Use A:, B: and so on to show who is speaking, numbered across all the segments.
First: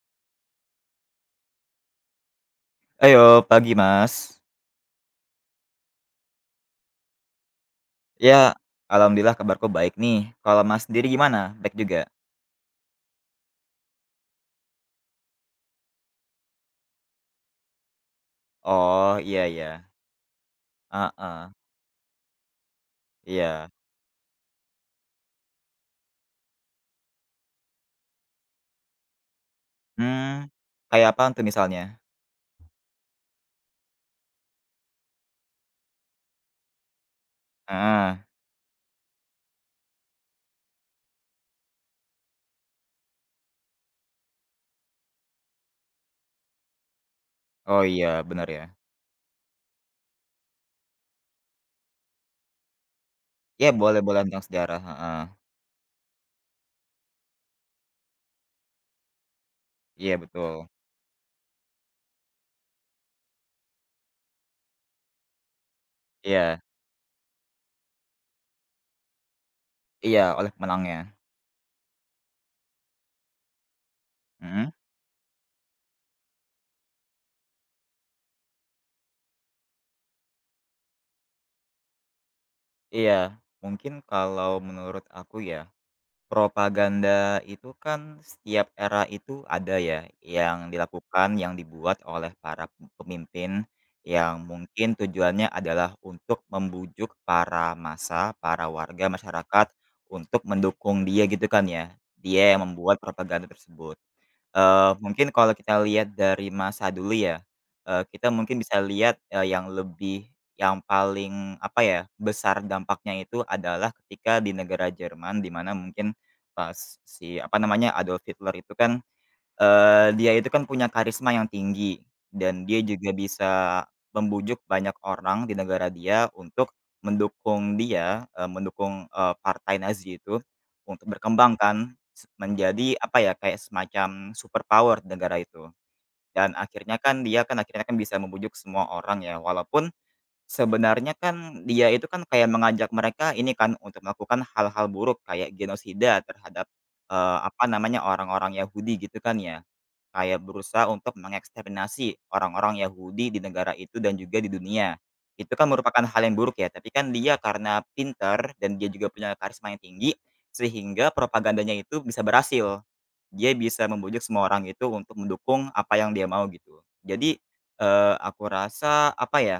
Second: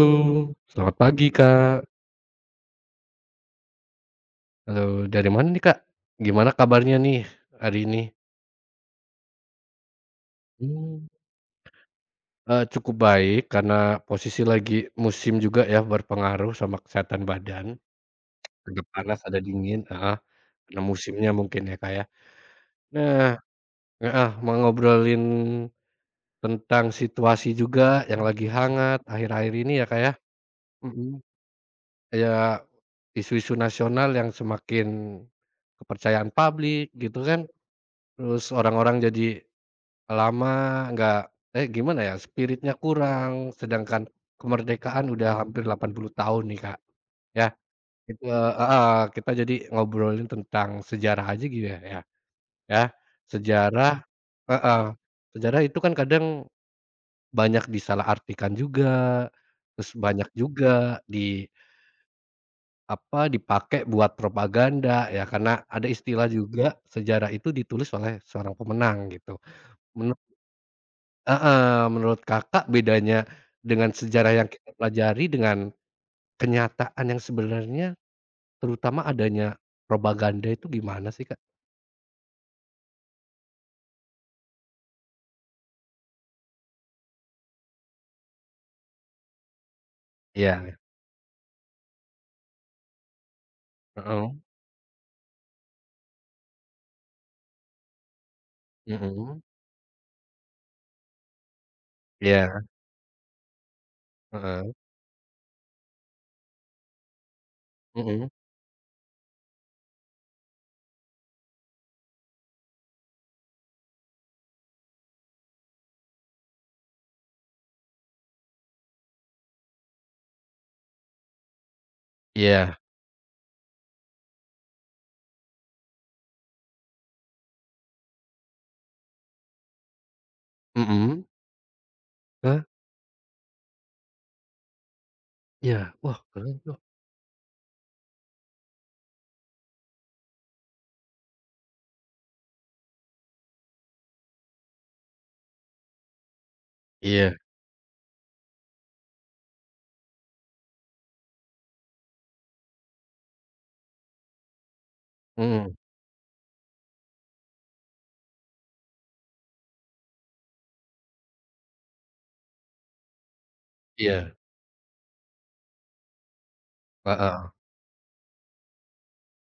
A: Halo, selamat pagi Kak.
B: Ayo, pagi Mas.
A: Halo, dari mana nih Kak? Gimana kabarnya nih hari ini?
B: Ya, alhamdulillah kabarku baik nih. Kalau Mas sendiri
A: Hmm.
B: gimana? Baik juga?
A: Cukup baik karena posisi lagi musim juga ya berpengaruh sama kesehatan badan, ada
B: Oh,
A: panas, ada
B: iya
A: dingin,
B: iya.
A: heeh, karena musimnya
B: Heeh,
A: mungkin ya Kak ya. Nah,
B: iya.
A: heeh, mau ngobrolin tentang situasi juga yang lagi hangat akhir-akhir ini ya Kak ya,
B: Hmm. Kayak
A: mhm,
B: apa tuh misalnya?
A: ya isu-isu nasional yang semakin kepercayaan publik gitu kan,
B: Heeh.
A: terus orang-orang jadi lama, nggak, eh, gimana ya, spiritnya kurang, sedangkan kemerdekaan udah hampir 80 tahun nih, Kak, ya.
B: Oh iya,
A: Itu
B: benar ya.
A: heeh, kita jadi ngobrolin tentang sejarah aja gitu ya ya ya,
B: Iya
A: sejarah,
B: boleh boleh tentang sejarah,
A: heeh,
B: heeh.
A: sejarah itu kan kadang banyak disalahartikan juga, terus
B: Iya
A: banyak
B: betul.
A: juga di apa, dipakai buat propaganda ya, karena ada istilah
B: Iya.
A: juga sejarah itu ditulis oleh seorang pemenang gitu. Menu
B: Iya, oleh pemenangnya.
A: Heeh, menurut Kakak bedanya dengan sejarah yang
B: Hmm.
A: kita pelajari dengan kenyataan yang sebenarnya, terutama adanya propaganda itu gimana sih, Kak?
B: Iya, mungkin kalau menurut aku ya, propaganda itu kan setiap era itu ada ya, yang
A: Iya,
B: dilakukan, yang dibuat oleh para pemimpin
A: heeh,
B: yang mungkin tujuannya adalah untuk membujuk para massa, para warga
A: mhm,
B: masyarakat untuk mendukung dia gitu kan ya. Dia
A: iya,
B: yang membuat propaganda tersebut.
A: heeh,
B: Mungkin kalau kita lihat dari masa dulu ya, kita
A: mhm,
B: mungkin bisa lihat, yang lebih yang paling apa ya, besar dampaknya itu adalah ketika di negara Jerman di mana mungkin pas si apa namanya, Adolf Hitler itu kan, dia itu kan punya karisma yang tinggi, dan
A: iya,
B: dia juga bisa membujuk banyak orang di negara dia untuk mendukung dia, mendukung, partai Nazi itu untuk
A: mhm,
B: berkembang kan,
A: hah?
B: menjadi apa ya, kayak semacam super power di negara itu.
A: Iya, wah keren
B: Dan
A: tuh.
B: akhirnya kan dia kan akhirnya kan bisa membujuk semua orang ya, walaupun sebenarnya kan dia itu kan kayak mengajak mereka ini kan untuk melakukan hal-hal buruk kayak genosida terhadap,
A: Iya,
B: apa namanya, orang-orang Yahudi gitu kan ya. Kayak berusaha untuk mengeksterminasi orang-orang Yahudi di negara itu dan juga di dunia. Itu kan
A: mhm,
B: merupakan hal yang buruk ya, tapi kan dia karena pintar dan dia juga punya karisma yang tinggi, sehingga propagandanya itu bisa berhasil. Dia bisa membujuk
A: iya,
B: semua orang itu untuk mendukung apa yang dia mau gitu. Jadi,
A: heeh,
B: aku rasa apa ya,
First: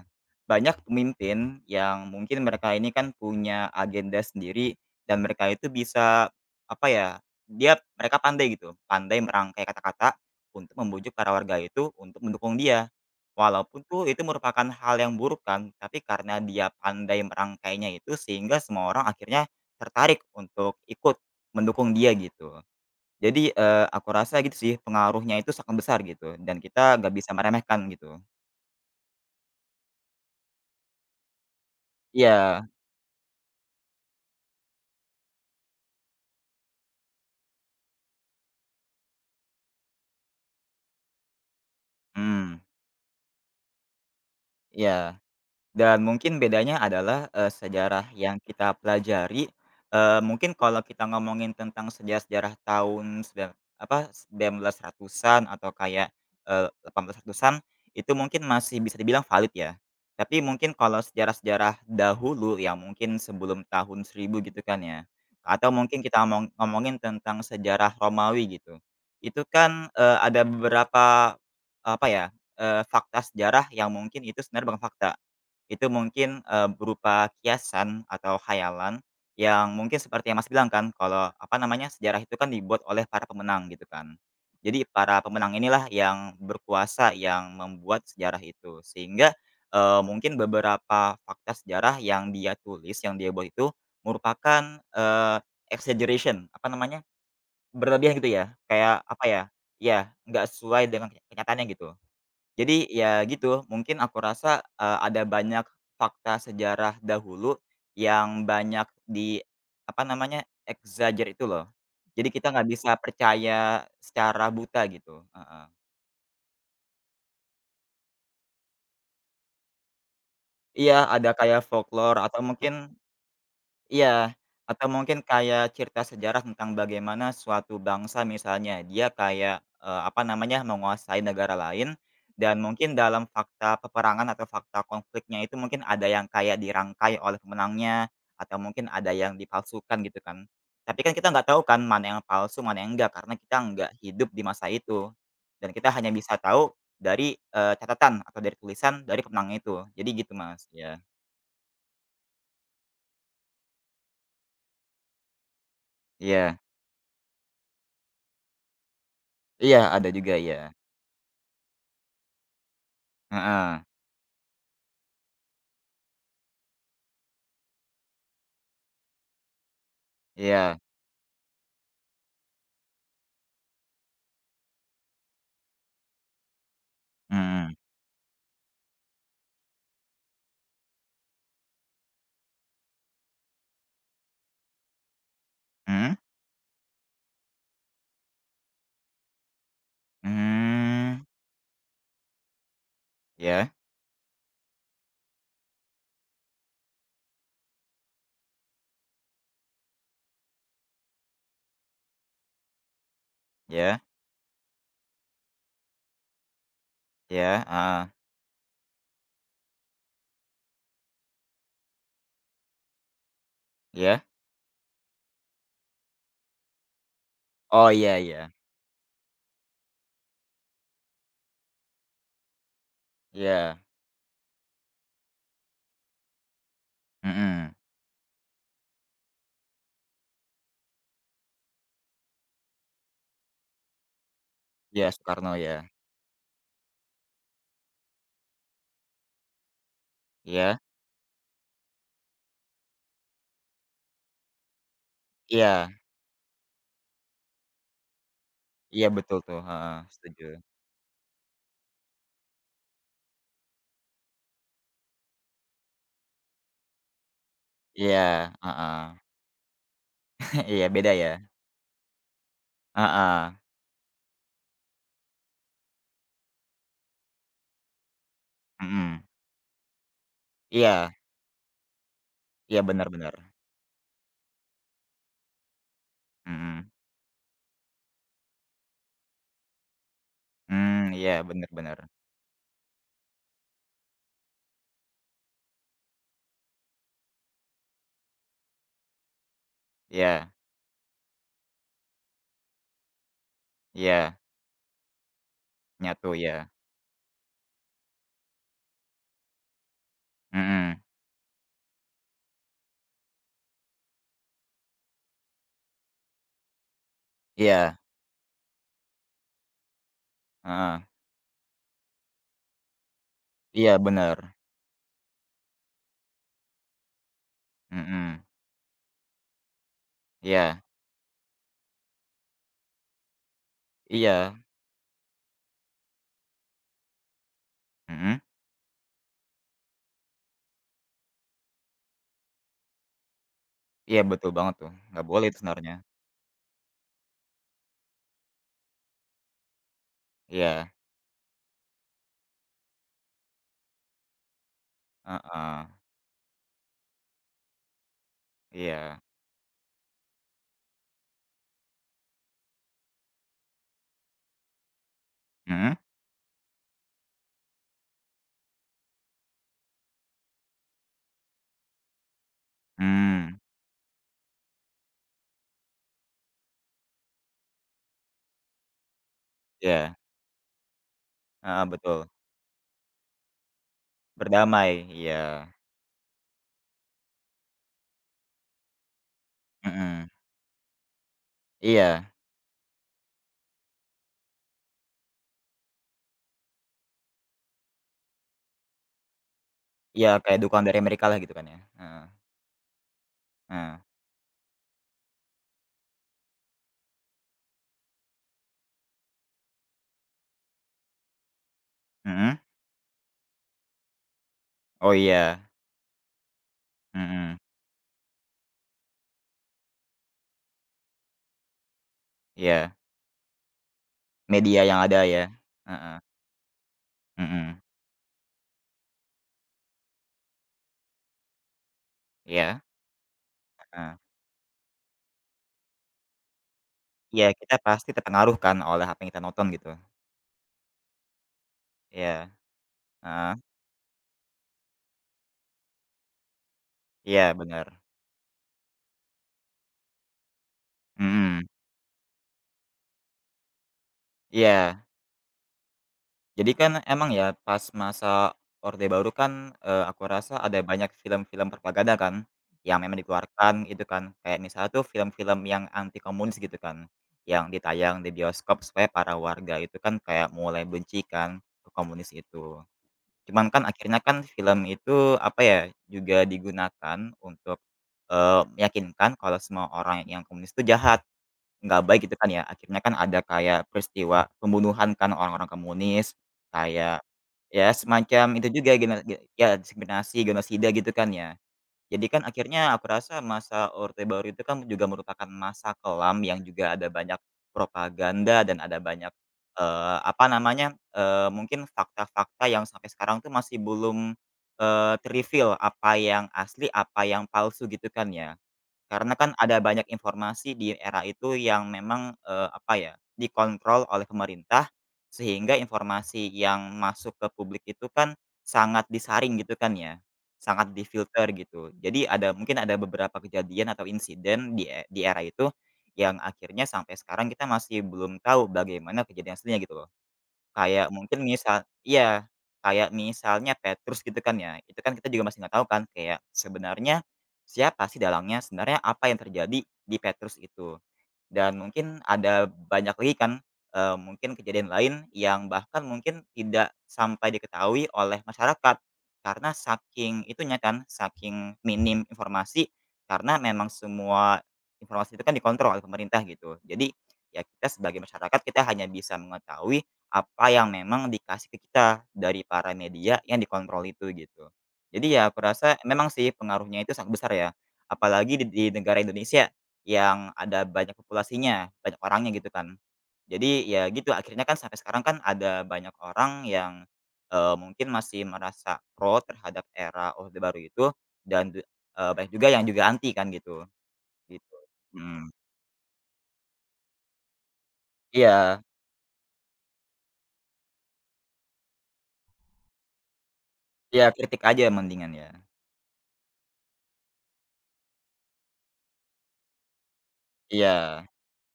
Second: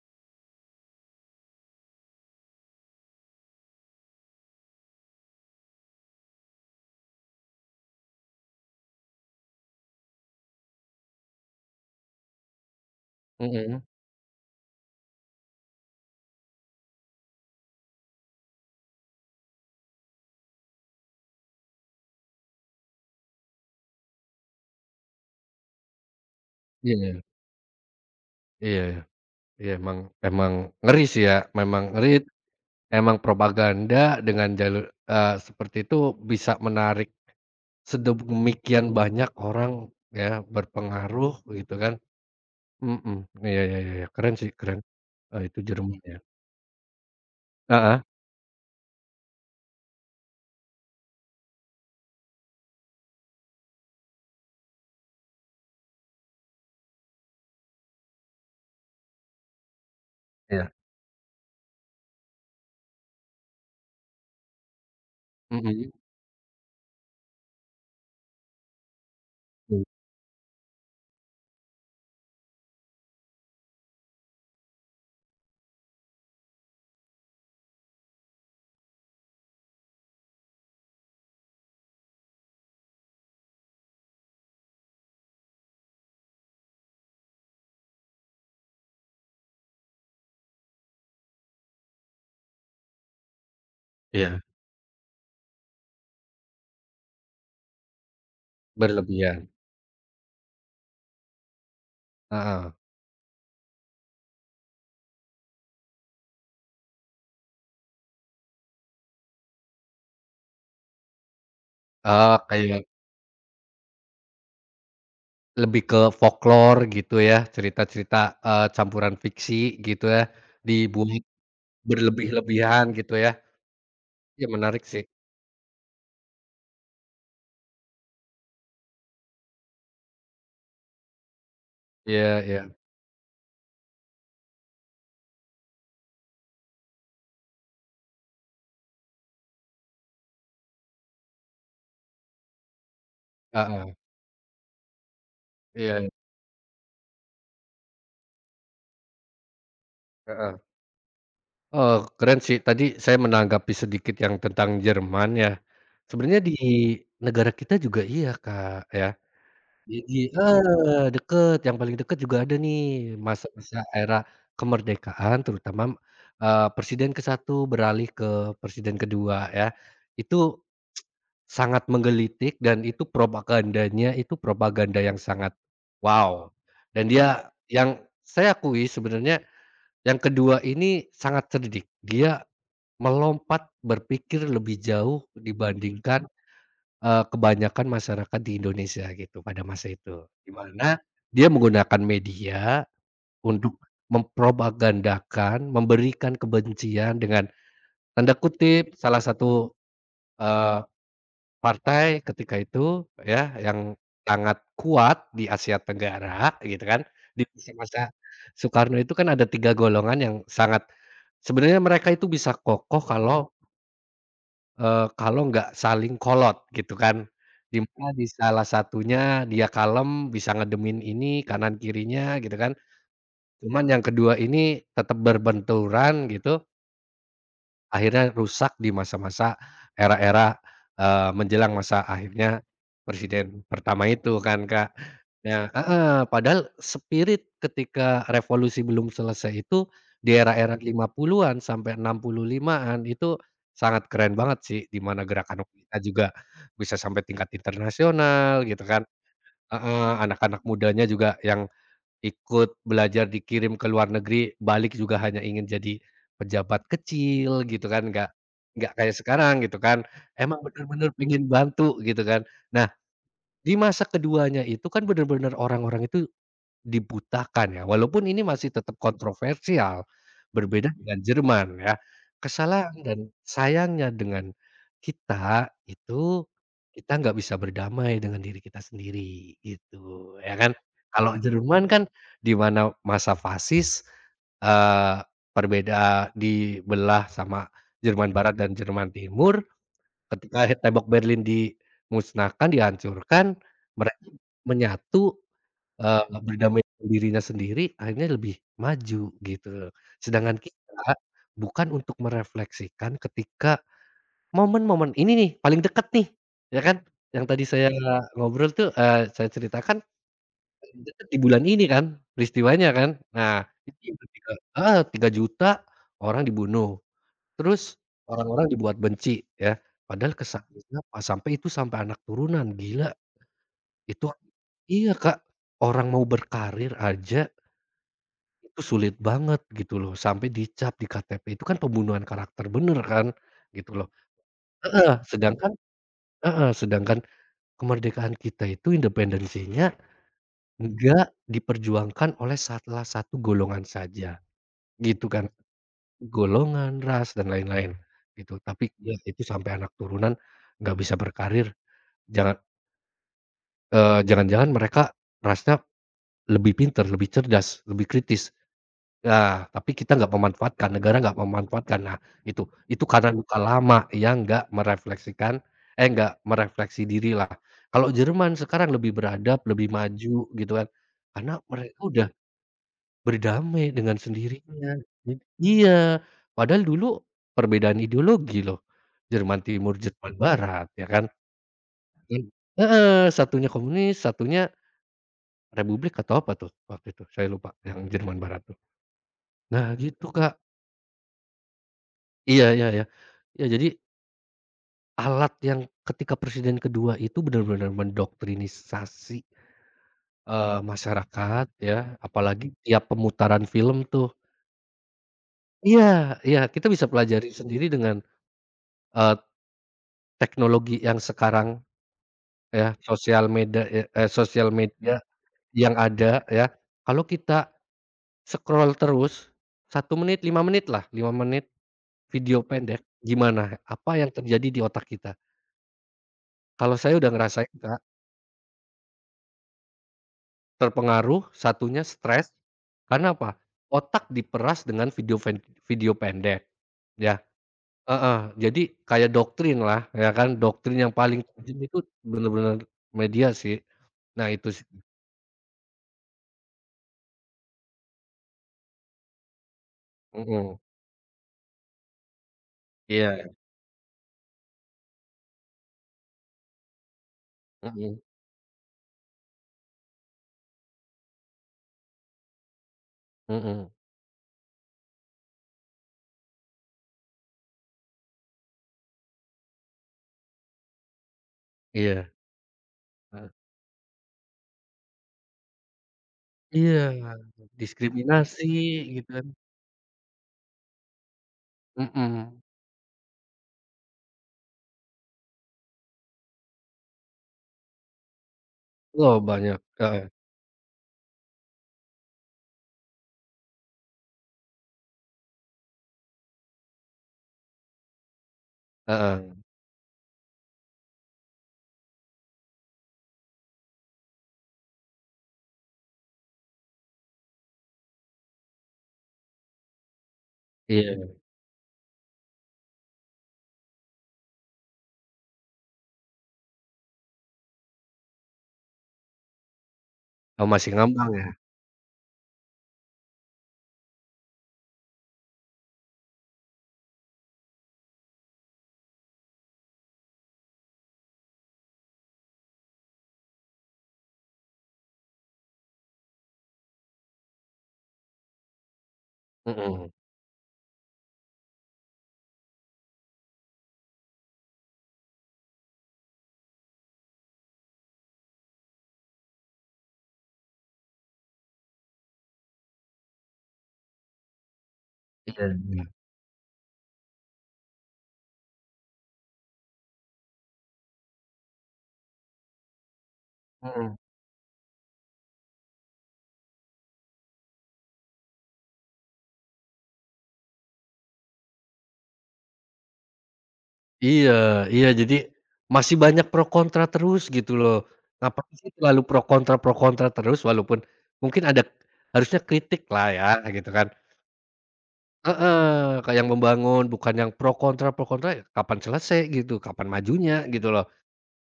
B: banyak pemimpin yang mungkin mereka ini kan punya agenda sendiri dan mereka itu bisa apa ya, mereka pandai gitu, pandai merangkai kata-kata untuk membujuk para warga itu untuk mendukung dia.
A: mhm,
B: Walaupun tuh itu merupakan hal yang buruk kan, tapi karena dia pandai merangkainya itu sehingga semua orang akhirnya tertarik untuk ikut mendukung dia gitu. Jadi, aku rasa gitu sih pengaruhnya itu sangat besar gitu dan kita nggak
A: iya
B: bisa meremehkan gitu.
A: iya iya, emang emang ngeri sih ya, memang ngeri,
B: Iya,
A: emang propaganda dengan jalur seperti itu bisa menarik sedemikian banyak orang ya berpengaruh gitu kan,
B: hmm
A: mhm, iya iya iya, iya, keren sih keren,
B: iya.
A: itu Jerman
B: Dan
A: ya,
B: mungkin bedanya adalah,
A: heeh,
B: sejarah yang kita pelajari, mungkin kalau kita ngomongin tentang sejarah-sejarah tahun 1900-an atau kayak, 1800-an, itu mungkin masih bisa dibilang valid ya. Tapi
A: iya,
B: mungkin kalau sejarah-sejarah dahulu yang mungkin sebelum tahun 1000 gitu kan ya, atau
A: mhm,
B: mungkin kita ngomongin tentang sejarah Romawi gitu. Itu
A: mmm,
B: kan, ada beberapa, apa ya, fakta sejarah yang mungkin itu sebenarnya bukan fakta. Itu mungkin, berupa kiasan atau khayalan yang mungkin seperti yang Mas bilang kan kalau, apa namanya, sejarah itu kan dibuat oleh para pemenang gitu kan. Jadi para pemenang inilah yang berkuasa yang membuat sejarah itu. Sehingga, mungkin beberapa fakta sejarah yang dia tulis, yang dia buat itu
A: iya,
B: merupakan, exaggeration, apa namanya, berlebihan gitu ya, kayak, apa ya,
A: berlebihan,
B: ya nggak sesuai dengan kenyataannya gitu.
A: heeh,
B: Jadi ya gitu, mungkin aku rasa, ada banyak fakta sejarah dahulu yang banyak apa namanya, exagger itu loh. Jadi kita nggak
A: kayak
B: bisa percaya secara buta gitu, heeh.
A: lebih ke folklore gitu ya, cerita-cerita, campuran fiksi gitu ya,
B: Iya,
A: dibuat
B: ada kayak folklore atau mungkin.
A: berlebih-lebihan gitu ya,
B: Iya,
A: iya menarik
B: atau
A: sih,
B: mungkin kayak cerita sejarah tentang bagaimana suatu bangsa misalnya dia kayak, apa namanya, menguasai negara lain
A: iya
B: dan
A: iya,
B: mungkin dalam fakta peperangan atau fakta konfliknya itu mungkin ada yang kayak dirangkai oleh pemenangnya atau mungkin ada yang dipalsukan gitu kan. Tapi kan kita nggak tahu kan mana yang palsu, mana yang enggak karena kita nggak
A: heeh,
B: hidup di masa itu dan kita hanya
A: iya,
B: bisa tahu dari, catatan atau dari tulisan dari pemenang itu. Jadi gitu
A: heeh.
B: Mas, ya.
A: Oh keren sih. Tadi saya menanggapi sedikit yang tentang Jerman ya. Sebenarnya di
B: Iya.
A: negara kita juga iya, Kak, ya.
B: Iya ada
A: Jadi
B: juga, ya.
A: heeh, deket, yang paling deket juga ada nih, masa-masa
B: Heeh.
A: era kemerdekaan terutama, presiden ke-1 beralih ke presiden kedua ya. Itu
B: Iya,
A: sangat menggelitik dan itu propagandanya itu propaganda yang sangat wow. Dan dia
B: mhm,
A: yang saya akui sebenarnya yang kedua ini sangat cerdik. Dia melompat berpikir lebih jauh
B: mhm,
A: dibandingkan, kebanyakan masyarakat di Indonesia gitu pada masa itu. Di mana
B: mmm,
A: dia menggunakan media
B: iya
A: untuk mempropagandakan, memberikan kebencian dengan tanda kutip salah satu, eee, partai ketika itu ya yang
B: iya
A: sangat kuat di Asia Tenggara gitu kan. Di
B: iya, heeh,
A: masa-masa Soekarno itu kan ada 3 golongan yang sangat sebenarnya mereka itu bisa kokoh kalau
B: iya,
A: Eee, kalau nggak saling kolot gitu kan, di
B: oh
A: mana
B: iya
A: di
B: iya
A: salah satunya dia kalem, bisa ngedemin ini kanan kirinya gitu kan,
B: iya,
A: cuman yang kedua ini tetap berbenturan gitu.
B: mhm,
A: Akhirnya rusak di masa-masa era-era, menjelang masa akhirnya presiden pertama itu kan, Kak.
B: iya Soekarno ya,
A: Nah heeh, padahal spirit ketika revolusi belum selesai itu di era-era
B: iya
A: 50-an sampai 65-an itu sangat keren banget sih, di mana gerakan
B: iya
A: kita juga bisa sampai tingkat internasional gitu kan
B: iya betul tuh, heeh,
A: heeh,
B: setuju,
A: anak-anak mudanya juga yang ikut belajar dikirim ke luar negeri, balik juga hanya ingin jadi pejabat kecil gitu kan, nggak
B: iya,
A: nggak
B: heeh,
A: kayak sekarang gitu kan. Emang
B: iya beda
A: bener-bener
B: ya,
A: pengen bantu gitu kan. Nah,
B: heeh,
A: di masa keduanya itu kan bener-bener orang-orang itu dibutakan ya, walaupun ini masih tetap
B: mhm,
A: kontroversial, berbeda
B: iya
A: dengan Jerman ya.
B: iya
A: Kesalahan
B: bener
A: dan
B: bener,
A: sayangnya dengan kita itu,
B: mhm,
A: kita nggak bisa berdamai dengan diri kita sendiri gitu, ya kan.
B: mmm, iya
A: Kalau
B: bener
A: Jerman
B: bener,
A: kan di mana masa fasis, eee, perbeda dibelah sama Jerman Barat dan Jerman Timur,
B: iya
A: ketika tembok Berlin dimusnahkan, dihancurkan, mereka
B: iya,
A: menyatu Eee,
B: nyatu ya,
A: berdamai dengan dirinya sendiri akhirnya lebih maju gitu. Sedangkan
B: mhm,
A: kita bukan untuk merefleksikan ketika momen-momen ini nih paling dekat nih, ya kan? Yang tadi saya
B: iya,
A: ngobrol tuh, saya ceritakan
B: heeh,
A: paling dekat di bulan ini kan peristiwanya kan. Nah
B: iya
A: itu yang
B: bener,
A: ketika heeh, 3 juta orang dibunuh, terus
B: mhm,
A: orang-orang dibuat benci ya, padahal
B: iya
A: kesannya pas sampai itu sampai anak turunan, gila itu
B: iya,
A: iya, Kak, orang mau berkarir aja
B: mhm.
A: itu sulit banget gitu loh, sampai dicap di KTP itu kan pembunuhan karakter bener kan, gitu loh.
B: Iya betul banget tuh,
A: Heeh,
B: nggak boleh itu sebenarnya.
A: heeh, sedangkan kemerdekaan kita itu independensinya
B: Iya,
A: nggak diperjuangkan oleh salah satu golongan saja, gitu kan.
B: heeh,
A: Golongan, ras, dan lain-lain, gitu. Tapi ya
B: iya.
A: itu sampai anak turunan nggak bisa berkarir, jangan eee, jangan-jangan mereka rasnya
B: Mhm?
A: lebih pinter, lebih cerdas, lebih kritis. Nah, tapi kita nggak memanfaatkan, negara nggak memanfaatkan. Nah, itu karena luka
B: Mmm,
A: lama yang nggak merefleksikan eh, nggak merefleksi dirilah. Kalau Jerman sekarang lebih beradab, lebih
B: iya,
A: maju gitu kan, karena
B: heeh,
A: mereka
B: betul.
A: udah berdamai dengan sendirinya.
B: Berdamai,
A: Jadi
B: iya,
A: iya, padahal dulu perbedaan ideologi loh, Jerman Timur,
B: mhm,
A: Jerman Barat ya kan.
B: iya
A: Dan heeh, satunya komunis, satunya republik atau apa tuh waktu itu, saya lupa yang Jerman Barat tuh. Nah
B: iya
A: gitu, Kak.
B: kayak dukungan dari mereka lah gitu kan ya, heeh,
A: Iya iya iya. Ya jadi
B: heeh,
A: alat yang ketika presiden kedua itu benar-benar mendoktrinisasi, masyarakat ya,
B: mhm?
A: apalagi tiap pemutaran film tuh
B: Oh iya,
A: iya iya, kita bisa pelajari
B: mhm,
A: sendiri dengan, eee, teknologi yang sekarang ya,
B: iya,
A: sosial meda e eee, sosial
B: media yang
A: media
B: ada ya,
A: yang
B: heeh,
A: ada ya. Kalau kita
B: mhm,
A: scroll terus 1 menit, 5 menit lah, 5 menit video
B: iya,
A: pendek, gimana apa
B: heeh,
A: yang terjadi di otak kita? Kalau saya udah
B: iya
A: ngerasain,
B: kita
A: Kak.
B: pasti terpengaruh kan oleh apa yang kita nonton gitu,
A: Terpengaruh, satunya
B: iya,
A: stres, karena
B: heeh,
A: apa, otak diperas dengan video pendek, ya
B: iya bener,
A: heeh, jadi kayak doktrin lah ya kan, doktrin yang paling
B: mhm,
A: tajam itu bener-bener media sih. Nah itu sih
B: iya. Jadi kan emang ya pas masa Orde Baru kan, aku rasa
A: mhm,
B: ada banyak film-film propaganda kan, yang memang
A: iya,
B: dikeluarkan gitu kan. Kayak misalnya tuh film-film yang anti komunis gitu kan, yang
A: mhm
B: ditayang di bioskop supaya para warga itu kan kayak mulai benci kan ke komunis itu. Cuman kan
A: mhm,
B: akhirnya kan film itu apa ya, juga digunakan untuk, meyakinkan kalau semua orang yang komunis itu jahat. Nggak baik
A: iya,
B: gitu kan ya, akhirnya kan ada
A: heeh,
B: kayak peristiwa pembunuhan kan orang-orang komunis,
A: iya,
B: kayak ya semacam
A: diskriminasi
B: itu juga geno
A: gitu
B: ge
A: kan,
B: ya diskriminasi, genosida gitu kan ya. Jadi kan
A: mhm,
B: akhirnya aku rasa masa Orde Baru itu kan juga merupakan masa kelam yang juga ada banyak propaganda dan ada banyak,
A: wah banyak, heeh
B: apa namanya, mungkin fakta-fakta yang sampai sekarang tuh masih belum, eee, ter apa yang asli, apa yang palsu gitu kan ya. Karena
A: heeh,
B: kan ada banyak informasi di era itu yang memang, apa ya, dikontrol oleh pemerintah, sehingga informasi yang masuk ke publik itu kan sangat disaring gitu kan ya, sangat
A: iya,
B: difilter gitu. Jadi ada mungkin ada beberapa kejadian atau insiden di era itu yang akhirnya sampai sekarang kita masih belum tahu bagaimana kejadian aslinya gitu loh.
A: masih
B: Kayak
A: ngambang
B: mungkin
A: ya,
B: misal iya, kayak misalnya Petrus gitu kan ya, itu kan kita juga masih nggak tahu kan kayak sebenarnya siapa sih dalangnya, sebenarnya apa yang terjadi di Petrus itu. Dan mungkin ada banyak lagi kan, mungkin kejadian lain yang bahkan mungkin tidak sampai diketahui oleh masyarakat. Karena
A: mhm,
B: saking itunya kan, saking minim informasi, karena memang semua informasi itu kan dikontrol oleh pemerintah gitu. Jadi, ya kita sebagai masyarakat kita hanya bisa mengetahui apa yang memang dikasih ke kita dari para media yang dikontrol itu gitu. Jadi ya aku
A: iya
B: rasa
A: iya,
B: memang sih pengaruhnya itu sangat besar ya, apalagi di negara Indonesia yang ada banyak populasinya, banyak orangnya gitu kan. Jadi ya
A: mhm.
B: gitu akhirnya kan sampai sekarang kan ada banyak orang yang, mungkin masih merasa pro terhadap era Orde Baru itu dan banyak juga yang juga anti kan gitu,
A: Iya
B: gitu.
A: iya, jadi
B: Mhm,
A: masih banyak pro kontra terus gitu loh. Ngapain
B: iya
A: sih terlalu pro kontra terus walaupun mungkin ada harusnya kritik lah ya gitu kan.
B: iya kritik aja mendingan ya.
A: Heeh, kayak yang membangun bukan yang pro kontra, ya kapan selesai gitu, kapan majunya gitu loh.
B: Iya,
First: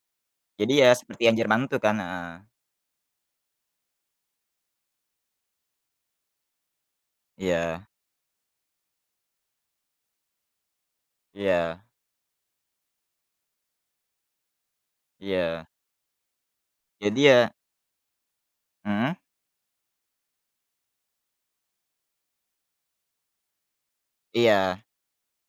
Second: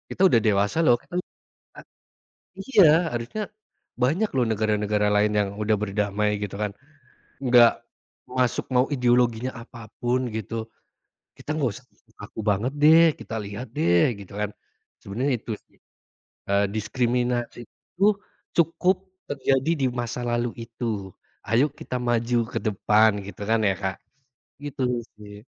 A: Kita udah
B: jadi
A: dewasa
B: ya
A: loh, kita
B: seperti yang Jerman tuh
A: a
B: kan, heeh.
A: iya, harusnya banyak loh negara-negara lain yang udah berdamai gitu kan, nggak
B: Iya
A: masuk mau ideologinya apapun gitu. Kita nggak
B: iya
A: usah kaku banget deh, kita lihat deh gitu kan. Sebenarnya itu
B: iya.
A: sih,
B: Jadi ya.
A: diskriminasi itu cukup
B: Mhm.
A: terjadi di masa lalu itu. Ayo kita maju ke depan gitu kan ya, Kak. Gitu
B: Iya.
A: sih,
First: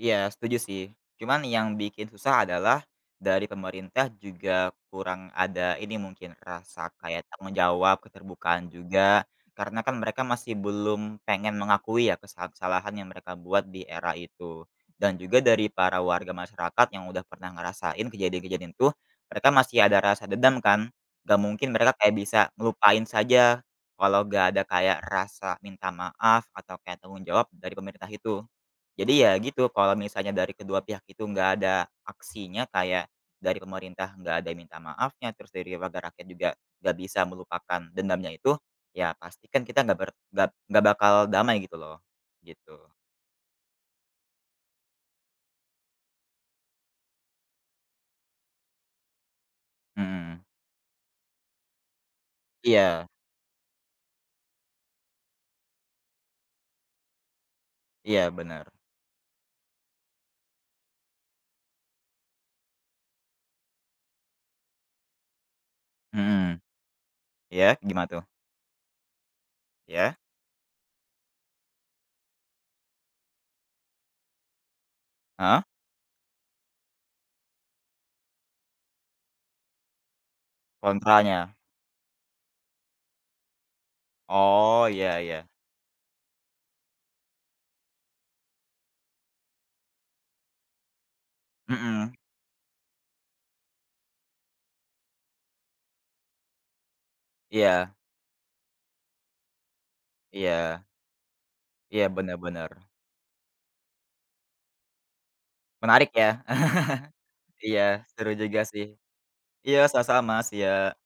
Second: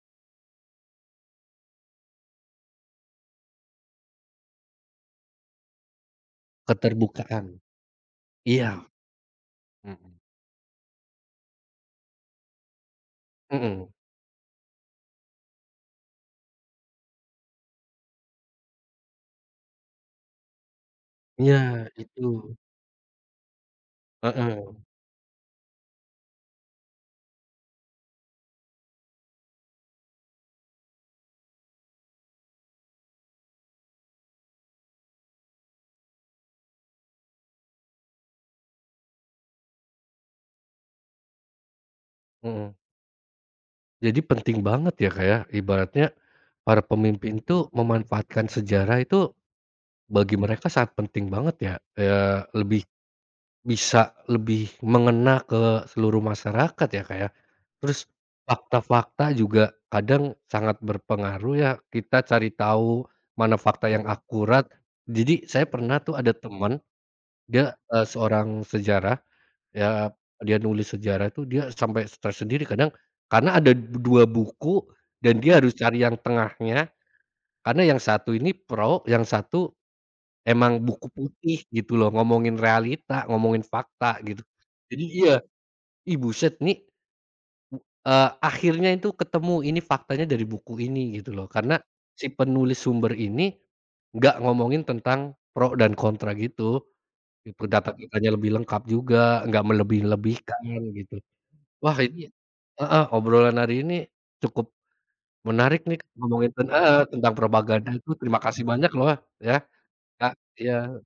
B: Iya, setuju sih. Cuman yang bikin susah adalah dari pemerintah juga kurang ada ini mungkin rasa kayak
A: keterbukaan.
B: tanggung jawab, keterbukaan
A: Iya,
B: juga. Karena kan
A: mhm,
B: mereka masih belum pengen mengakui ya kesalahan-kesalahan yang mereka buat di
A: mhm.
B: era itu. Dan juga dari para warga masyarakat yang udah pernah ngerasain kejadian-kejadian itu, mereka masih ada rasa dendam kan. Gak
A: Iya
B: mungkin mereka kayak
A: itu,
B: bisa ngelupain saja kalau gak ada
A: heeh,
B: kayak rasa minta maaf atau kayak tanggung jawab dari pemerintah itu. Jadi ya gitu, kalau misalnya dari kedua pihak itu nggak ada aksinya kayak dari pemerintah nggak ada minta maafnya, terus dari warga rakyat juga nggak bisa melupakan dendamnya itu, ya pasti kan kita nggak nggak bakal damai gitu loh,
A: mhm.
B: gitu.
A: Jadi penting banget ya, Kak, ya, ibaratnya para pemimpin tuh memanfaatkan sejarah itu bagi
B: Mhm.
A: mereka sangat penting banget ya, eee, lebih
B: Iya
A: bisa lebih mengena ke seluruh masyarakat ya, Kak, ya. Terus
B: iya benar.
A: fakta-fakta juga kadang sangat berpengaruh ya, kita cari tahu mana fakta yang akurat. Jadi saya pernah tuh ada
B: Mhm.
A: teman, dia,
B: Ya gimana tuh?
A: seorang sejarah, ya
B: Ya.
A: dia nulis sejarah tuh dia sampai stres sendiri kadang, karena ada 2 buku dan dia
B: Heeh?
A: harus cari yang tengahnya, karena yang satu ini pro, yang satu emang buku
B: Kontranya?
A: putih gitu loh, ngomongin realita, ngomongin fakta gitu.
B: Oh,
A: Jadi
B: iya
A: iya,
B: iya.
A: ih buset nih, akhirnya itu ketemu ini faktanya dari buku ini gitu loh. Karena
B: Mhm.
A: si penulis sumber ini nggak ngomongin tentang pro dan kontra gitu, gitu.
B: Iya
A: Data-datanya lebih lengkap juga, nggak melebih-lebihkan
B: iya.
A: gitu. Wah
B: Iya,
A: ini
B: benar-benar.
A: heeh, obrolan hari ini cukup menarik nih
B: Menarik ya.
A: ngomongin heeh, tentang
B: Iya,
A: propaganda itu.
B: seru
A: Terima
B: juga
A: kasih
B: sih.
A: banyak loh ya,
B: Iya, sama-sama,
A: Kak,
B: sih ya.
A: iya.